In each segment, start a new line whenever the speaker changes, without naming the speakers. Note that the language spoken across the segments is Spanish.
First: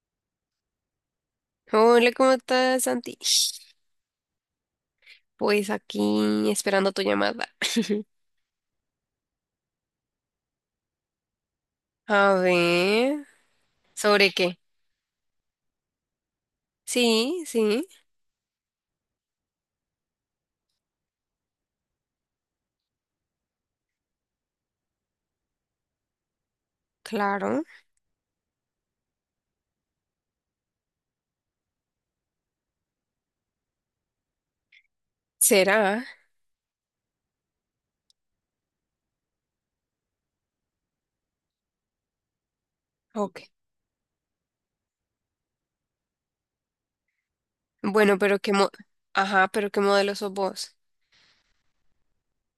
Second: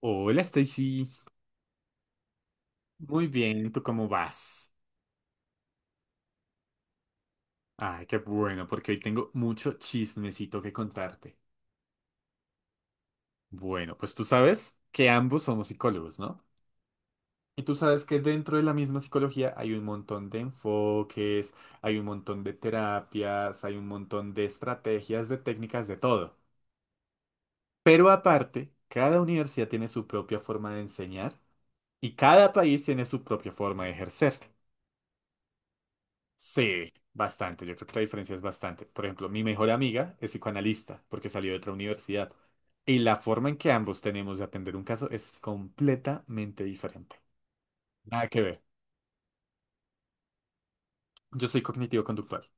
Hola Stacy,
Hola, ¿cómo estás, Santi?
muy bien, ¿tú cómo vas?
Pues aquí esperando tu llamada.
Ay, qué bueno, porque hoy tengo mucho chismecito que contarte.
A ver,
Bueno, pues tú
¿sobre qué?
sabes que ambos somos psicólogos, ¿no?
Sí,
Y tú
sí,
sabes que dentro de la misma psicología hay un montón de enfoques, hay un montón de terapias, hay un montón de estrategias, de técnicas, de todo.
claro.
Pero aparte, cada universidad tiene su propia forma de enseñar y cada país tiene su propia forma de ejercer.
¿Será?
Sí, bastante. Yo creo que la diferencia es bastante. Por ejemplo, mi mejor amiga es psicoanalista porque salió de otra universidad. Y la forma
Ok.
en que ambos tenemos de atender un caso es completamente diferente.
Bueno,
Nada
pero
que ver.
ajá, pero ¿qué modelo sos vos?
Yo soy cognitivo-conductual.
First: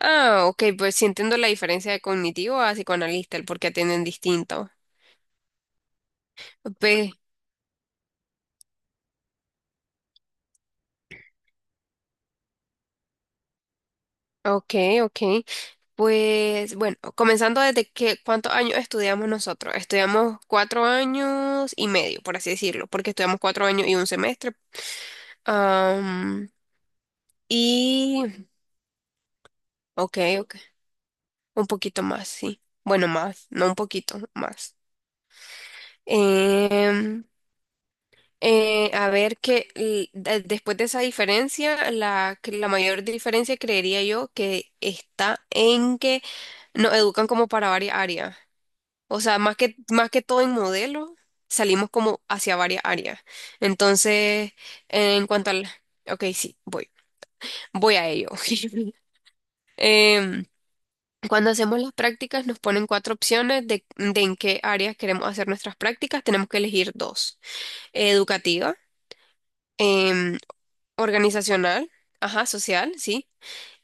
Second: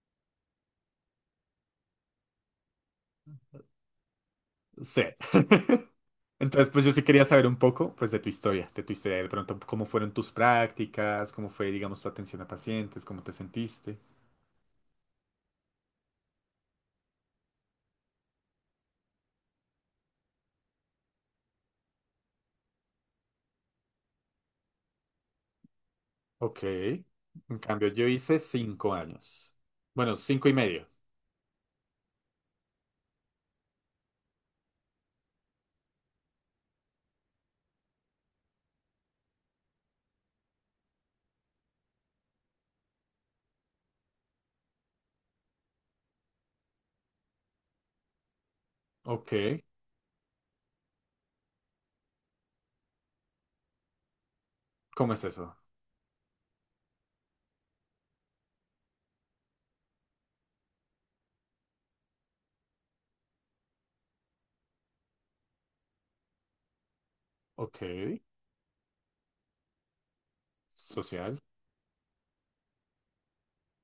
Ah, ok, pues sí entiendo la diferencia de cognitivo a psicoanalista, el por qué atienden distinto.
Sí. Entonces, pues yo sí
Pe-
quería saber un poco, pues, de tu historia, de pronto, cómo fueron tus prácticas, cómo fue, digamos, tu atención a pacientes, cómo te sentiste.
ok, ok. Pues bueno, comenzando ¿cuántos años estudiamos nosotros? Estudiamos cuatro años y medio, por así decirlo, porque estudiamos cuatro años y un semestre. Am,
Ok. En cambio, yo hice
y,
5 años. Bueno,
ok,
cinco y
ok,
medio.
un poquito más, sí. Bueno, más, no un poquito más. Em, a ver después de esa diferencia, que la mayor diferencia creería yo que está en que nos educan como para varias áreas. O sea,
Ok.
más que todo en modelo, salimos como hacia varias áreas. Entonces,
¿Cómo es
en cuanto
eso?
al... Ok, sí, voy. Voy a ello. Em, cuando hacemos las prácticas nos ponen cuatro opciones de en qué áreas queremos hacer nuestras prácticas. Tenemos que elegir dos.
Ok.
Educativa, em,
Social,
organizacional, ajá, social, sí,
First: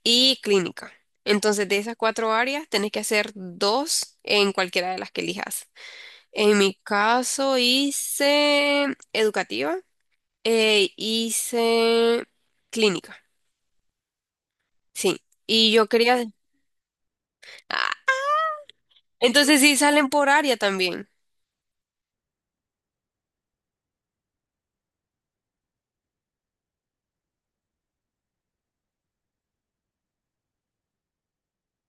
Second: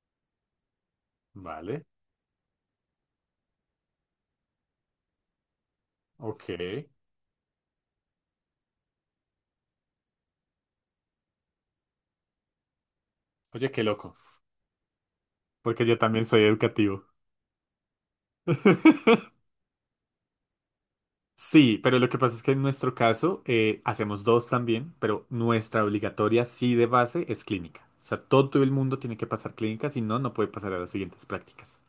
y clínica. Entonces, de
vale,
esas cuatro áreas, tenés que hacer dos en cualquiera de las que elijas.
ok.
En mi caso, hice educativa, hice clínica,
Oye, qué loco,
sí. Y
porque
yo
yo también
quería...
soy educativo.
Ah, entonces, sí, salen por área también.
Sí, pero lo que pasa es que en nuestro caso hacemos dos también, pero nuestra obligatoria sí de base es clínica. O sea, todo el mundo tiene que pasar clínica, si no, no puede pasar a las siguientes prácticas.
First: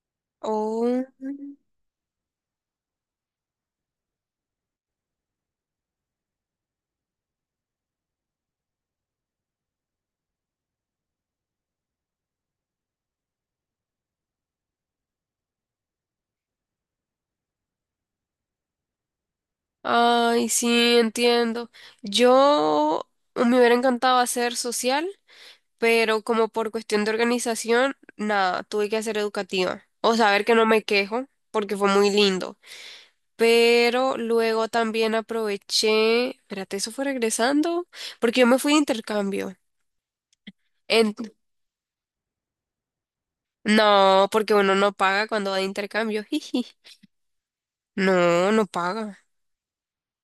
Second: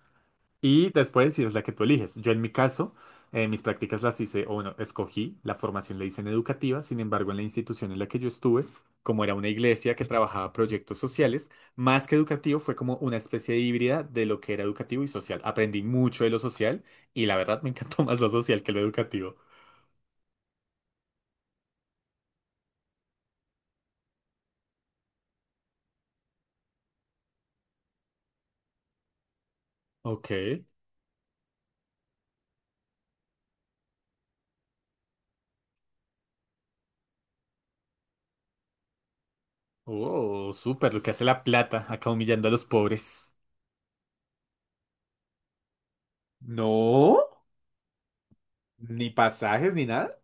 Y
Oh.
después, si es la que tú eliges. Yo en mi caso, mis prácticas las hice, o bueno, escogí, la formación la hice en educativa, sin embargo, en la institución en la que yo estuve, como era una iglesia que trabajaba proyectos sociales, más que educativo, fue como una especie de híbrida de lo que era educativo y social. Aprendí mucho de lo social y la verdad me encantó más lo social que lo educativo.
Ay, sí, entiendo. Yo me hubiera encantado hacer social, pero como por cuestión de organización, nada, tuve que hacer educativa. O
Ok.
saber que no me quejo, porque fue muy lindo. Pero luego también aproveché, espérate, eso fue regresando, porque yo me fui de intercambio.
Oh, súper, lo que
En-
hace la plata, acá humillando a los pobres.
No, porque uno no paga cuando va de intercambio. Jiji.
No,
No, no
ni
paga.
pasajes ni nada.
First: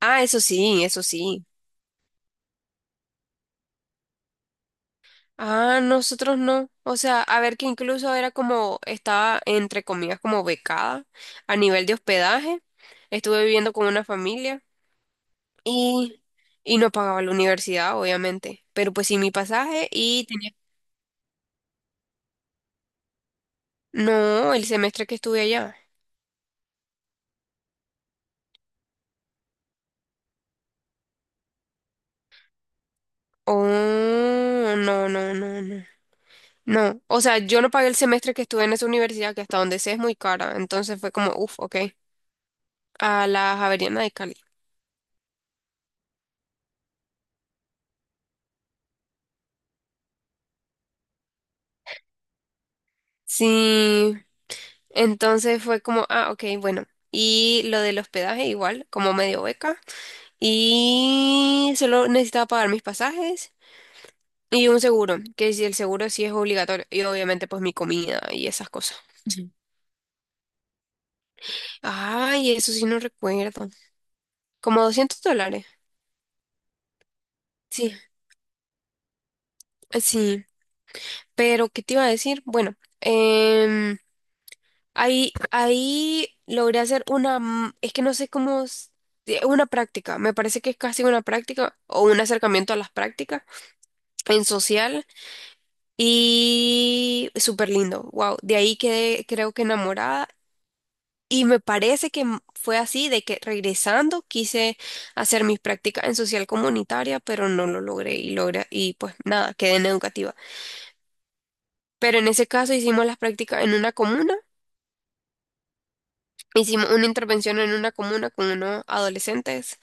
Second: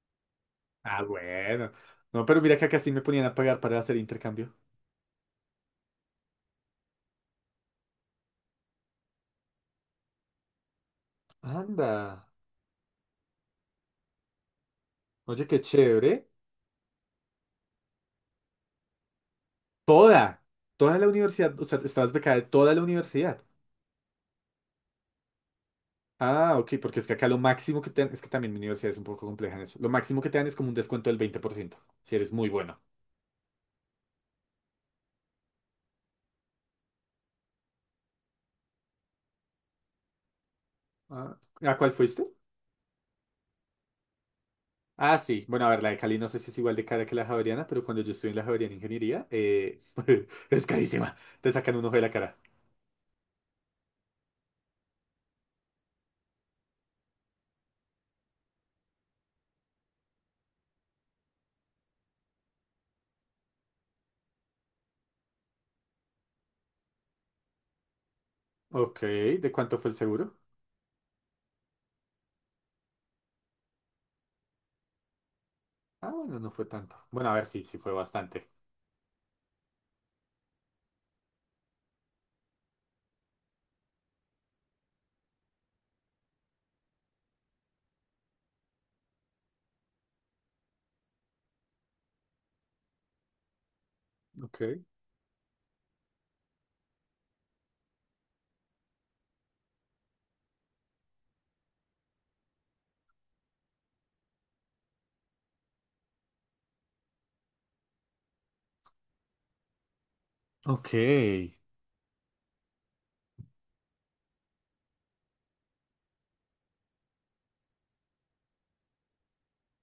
Ah, eso sí,
Ah,
eso sí.
bueno. No, pero mira que acá sí me ponían a pagar para hacer intercambio.
Ah, nosotros no. O sea, a ver que incluso era como, estaba entre comillas como becada a nivel de
Anda.
hospedaje. Estuve viviendo con una familia
Oye, qué
y,
chévere.
y no pagaba la universidad, obviamente. Pero pues sí mi pasaje y
Toda,
tenía...
toda la universidad, o sea, estabas becada de toda la universidad.
No, el semestre que estuve allá.
Ah, ok, porque es que acá lo máximo que te dan, es que también mi universidad es un poco compleja en eso. Lo máximo que te dan es como un descuento del 20% si eres muy bueno.
Oh, no, no, no, no. No, o sea, yo no pagué el semestre que estuve en esa universidad, que hasta donde sé es muy cara. Entonces fue como,
Ah,
uff,
¿a
ok.
cuál fuiste?
A la Javeriana de Cali.
Ah, sí. Bueno, a ver, la de Cali no sé si es igual de cara que la Javeriana, pero cuando yo estuve en la Javeriana Ingeniería, es carísima. Te sacan un ojo de la cara.
Sí, entonces fue como, ah, ok, bueno. Y lo del hospedaje igual, como medio beca. Y solo necesitaba pagar mis pasajes y un seguro, que si el seguro sí es obligatorio. Y obviamente pues mi comida y esas cosas.
Ok, ¿de
Ujú.
cuánto fue el seguro?
Ay, eso sí no recuerdo. Como $200.
Ah, bueno, no fue tanto. Bueno, a ver, sí, sí fue
Sí,
bastante.
sí. Pero, ¿qué te iba a decir? Bueno, ahí logré hacer una, es que no sé cómo, una práctica, me parece que es casi una práctica o un acercamiento a las prácticas en
Ok.
social y súper lindo, wow, de ahí quedé creo que enamorada y me parece que fue así, de que regresando quise hacer mis prácticas en social comunitaria, pero no lo logré y pues nada, quedé en educativa.
Ok. ¿Qué
Pero en ese caso hicimos las prácticas en una comuna, hicimos una intervención en una comuna con unos adolescentes.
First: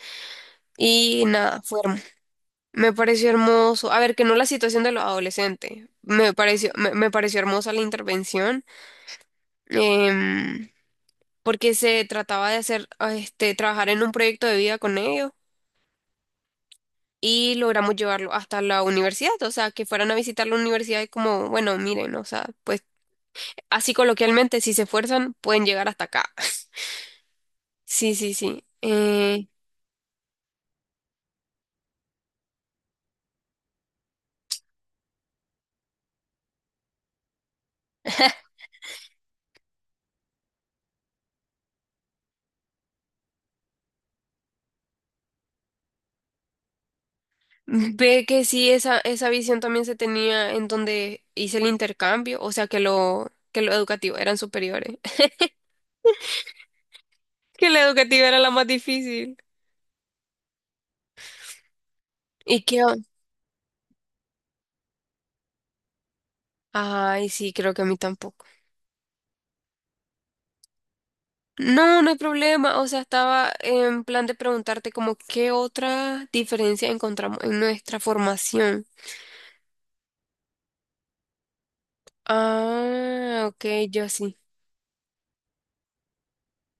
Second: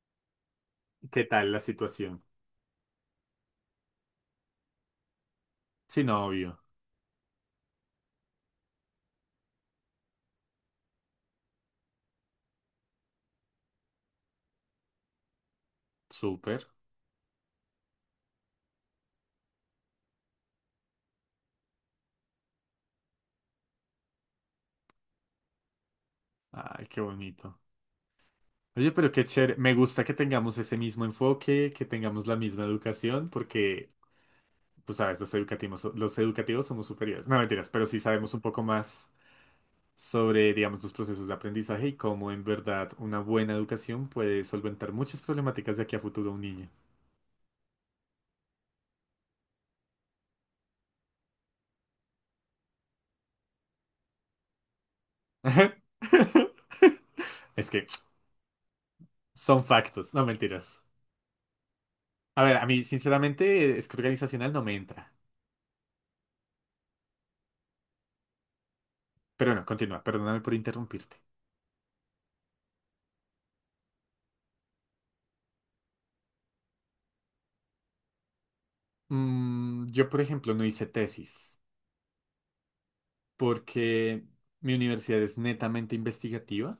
Y
tal la
nada, fue hermoso.
situación?
Me pareció hermoso. A ver, que no la situación de los adolescentes.
Sí, no,
Me
obvio.
pareció, me pareció hermosa la intervención. em, porque se trataba de hacer, ah, este, trabajar en un proyecto de vida con ellos.
Súper.
Y logramos llevarlo hasta la universidad. O sea, que fueran a visitar la universidad y como, bueno, miren, o sea, pues así coloquialmente, si se esfuerzan, pueden llegar hasta acá.
Ay, qué bonito.
Sí, sí, sí.
Oye, pero qué chévere. Me gusta que tengamos ese mismo enfoque, que tengamos la misma educación, porque, pues, sabes, los educativos somos superiores. No, mentiras, pero sí sabemos un poco más sobre, digamos, los procesos de aprendizaje y cómo en verdad una buena educación puede solventar muchas problemáticas de aquí a futuro a un niño.
Ve que sí, esa visión también se tenía en donde hice el intercambio, o sea que lo educativo eran superiores,
Es
que la
que
educativa era la más difícil.
son factos, no mentiras. A ver,
¿Y
a mí
qué?
sinceramente es que organizacional no me entra.
Ay, sí, creo que a mí tampoco.
Pero no, continúa, perdóname por interrumpirte.
No, no hay problema, o sea, estaba en plan de preguntarte como qué otra diferencia encontramos en nuestra formación.
Yo, por ejemplo, no hice tesis
Ah, ok, yo
porque
sí.
mi universidad es netamente investigativa.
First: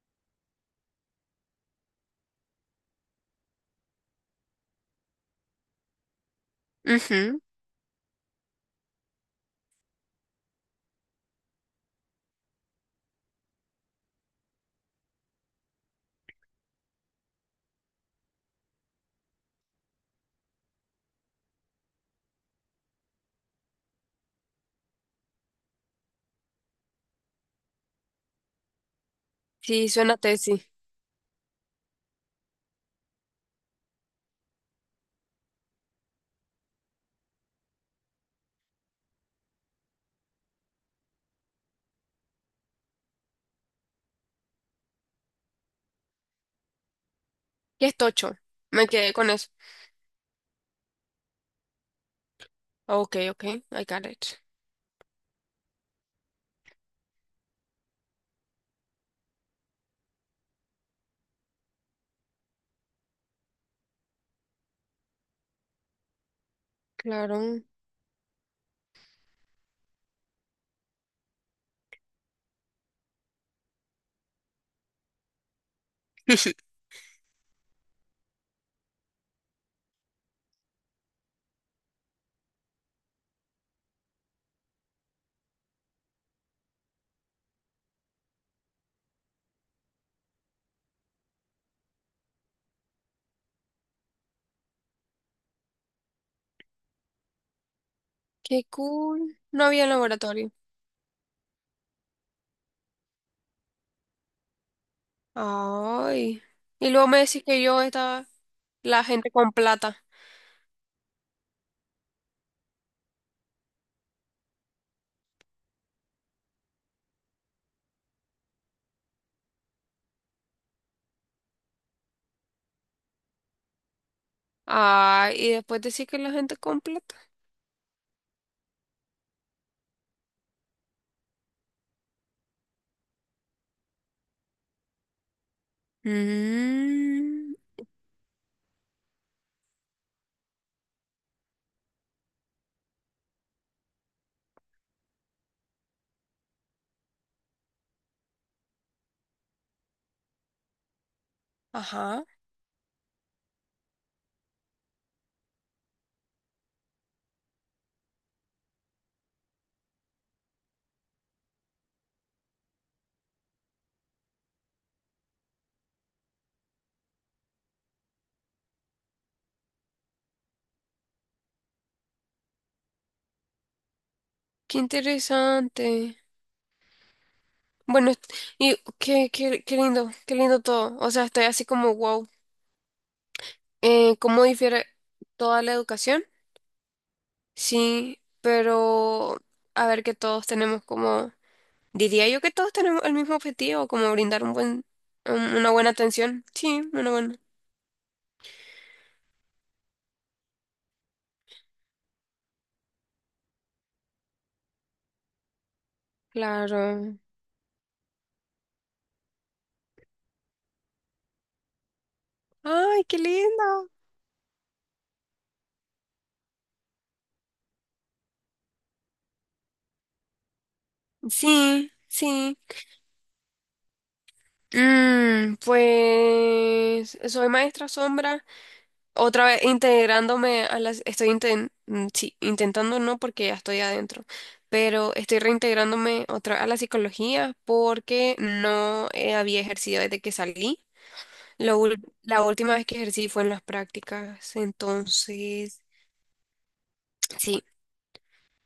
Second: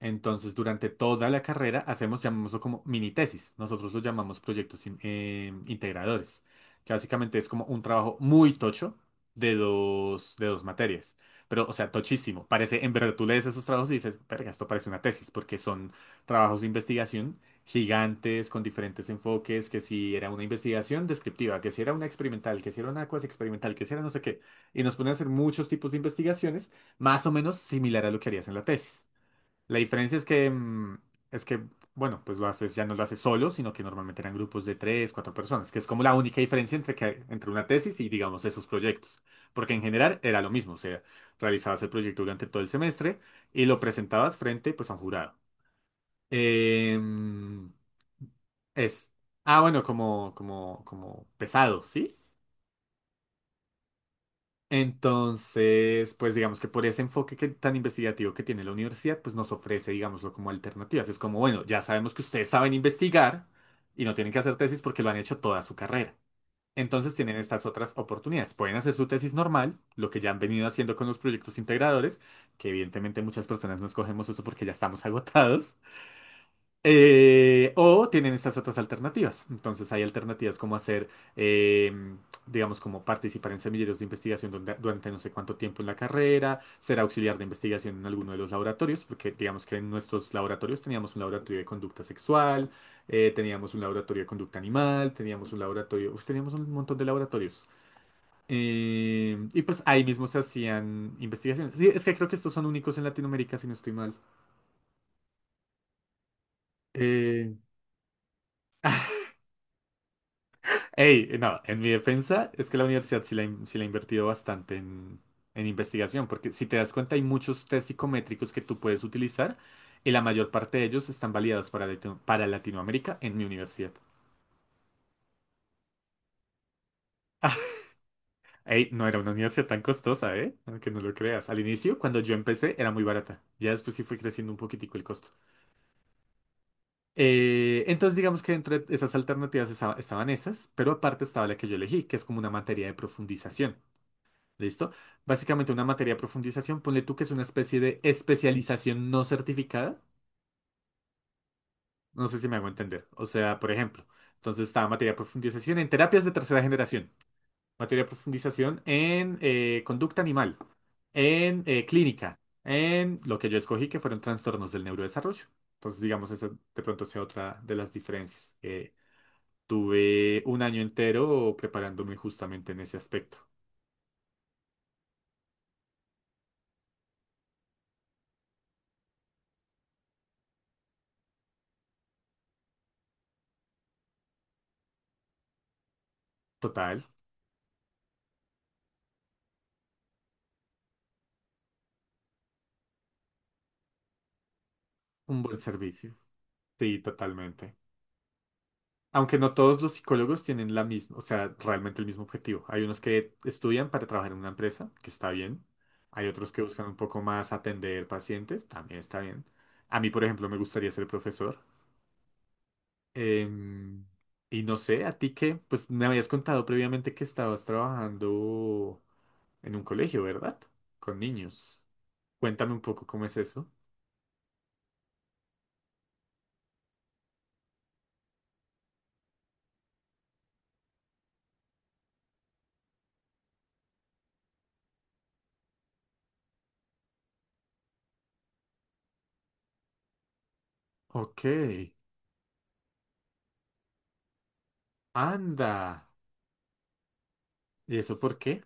Entonces, durante toda la carrera hacemos, llamémoslo como mini tesis. Nosotros lo llamamos proyectos integradores, que básicamente
Ujú,
es como un trabajo muy tocho de dos materias. Pero, o sea, tochísimo. Parece, en verdad, tú lees esos trabajos y dices, verga, esto parece una tesis, porque son trabajos de investigación gigantes, con diferentes enfoques, que si era una investigación descriptiva, que si era una experimental, que si era una cuasi experimental, que si era no sé qué. Y nos ponen a hacer muchos tipos de investigaciones, más o menos similar a lo que harías en la tesis. La
sí, suena
diferencia es que,
tesis.
es que, bueno, pues lo haces, ya no lo haces solo, sino que normalmente eran grupos de tres, cuatro personas, que es como la única diferencia entre una tesis y, digamos, esos proyectos. Porque en general era lo mismo, o sea, realizabas el proyecto durante todo el semestre y lo presentabas frente, pues, a un jurado. Em,
¿Qué es tocho? Me
es,
quedé con eso.
ah, bueno, como pesado, ¿sí?
Ok, I got it.
Entonces, pues digamos que por ese enfoque tan investigativo que tiene la universidad, pues nos ofrece, digámoslo, como alternativas. Es como, bueno, ya sabemos que ustedes saben investigar y no tienen que hacer tesis porque lo han hecho toda su carrera. Entonces tienen
Claro.
estas otras oportunidades. Pueden hacer su tesis normal, lo que ya han venido haciendo con los proyectos integradores, que evidentemente muchas personas no escogemos eso porque ya estamos agotados. O tienen estas otras alternativas. Entonces hay alternativas como hacer, em, digamos, como participar en semilleros de investigación durante no sé cuánto tiempo en la carrera, ser auxiliar de investigación en alguno de los laboratorios, porque digamos que en nuestros laboratorios teníamos un laboratorio de conducta sexual, teníamos un laboratorio de conducta animal, teníamos un laboratorio, pues, teníamos un montón de laboratorios.
Qué cool.
Y
No
pues
había
ahí mismo se
laboratorio.
hacían investigaciones. Sí, es que creo que estos son únicos en Latinoamérica, si no estoy mal.
Ay. Y luego me decís
Eh,
que yo estaba la gente con plata.
Ey, no, en mi defensa es que la universidad sí la ha invertido bastante en investigación, porque si te das cuenta hay muchos test psicométricos que tú puedes utilizar y la mayor parte de ellos están validados para Latinoamérica en mi universidad.
Ay, y después decís que la gente con plata.
Ey, no era una universidad tan costosa, ¿eh? Aunque no lo creas. Al inicio, cuando yo empecé, era muy barata. Ya después sí fue creciendo un poquitico el costo.
Mm,
Entonces, digamos que entre esas alternativas estaban esas, pero aparte estaba la que yo elegí, que es como una materia de profundización. ¿Listo? Básicamente una materia de profundización, ponle tú que es una especie de especialización no certificada.
ajá.
No sé si me hago entender. O sea, por ejemplo, entonces estaba materia de profundización en terapias de tercera generación, materia de profundización en conducta animal, en clínica, en lo que yo escogí que fueron trastornos del neurodesarrollo. Entonces, digamos, esa de pronto sea otra de las diferencias. Tuve un año entero preparándome justamente en ese aspecto.
Qué interesante. Bueno, y qué lindo todo. O sea, estoy así como wow. ¿Cómo difiere toda la educación?
Total,
Sí, pero a ver que todos tenemos como diría yo que todos tenemos el mismo objetivo, como brindar un buen,
un buen
una buena
servicio.
atención. Sí,
Sí,
una buena.
totalmente. Aunque no todos los psicólogos tienen la misma, o sea, realmente el mismo objetivo. Hay unos que estudian para trabajar en una empresa, que está bien. Hay otros que buscan un
Claro.
poco más atender pacientes, también está bien. A mí, por ejemplo, me gustaría ser profesor.
Ay, qué lindo.
Em, y no sé, a ti que, pues me habías contado previamente que estabas trabajando en un colegio, ¿verdad? Con niños.
Sí, sí.
Cuéntame un poco cómo es eso.
Mm, pues soy maestra sombra, otra vez integrándome a las, sí, intentando no porque ya estoy adentro, pero estoy reintegrándome otra a la psicología porque no había ejercido desde que salí.
Ok,
La última vez que ejercí fue en las prácticas, entonces,
anda.
sí.
¿Y eso por qué?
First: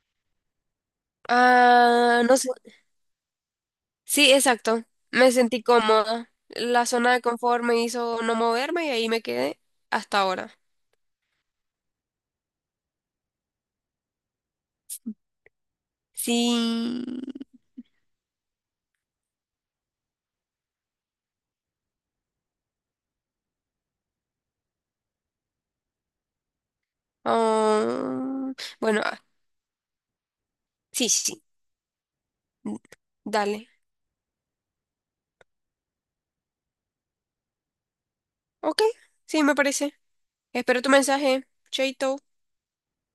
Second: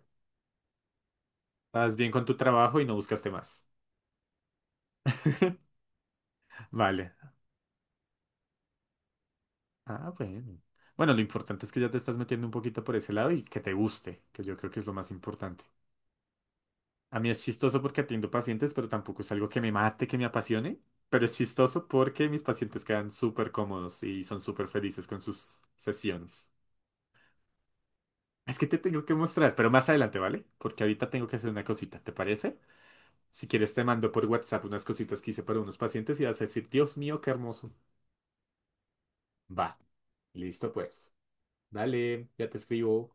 ¿Estás bien
Ah,
con tu
no sé.
trabajo y no buscaste más?
Sí, exacto. Me sentí cómoda. La zona
Vale.
de confort me hizo no moverme y ahí me quedé
Ah,
hasta ahora.
bueno. Bueno, lo importante es que ya te estás metiendo un poquito por ese lado y que te guste, que yo creo que es lo más importante.
Sí.
A mí es chistoso porque atiendo pacientes, pero tampoco es algo que me mate, que me apasione. Pero es chistoso porque mis pacientes quedan súper cómodos y son súper felices con sus sesiones.
Ah,
Es que te
bueno,
tengo que
ah,
mostrar, pero más adelante, ¿vale? Porque ahorita
sí,
tengo que
sí.
hacer una cosita, ¿te parece?
Sí.
Si
Dale.
quieres te mando por WhatsApp unas cositas que hice para unos pacientes y vas a decir, Dios mío, qué hermoso.
Ok, sí, me
Va,
parece.
listo
Espero tu
pues.
mensaje. Chaito.
Dale, ya te escribo.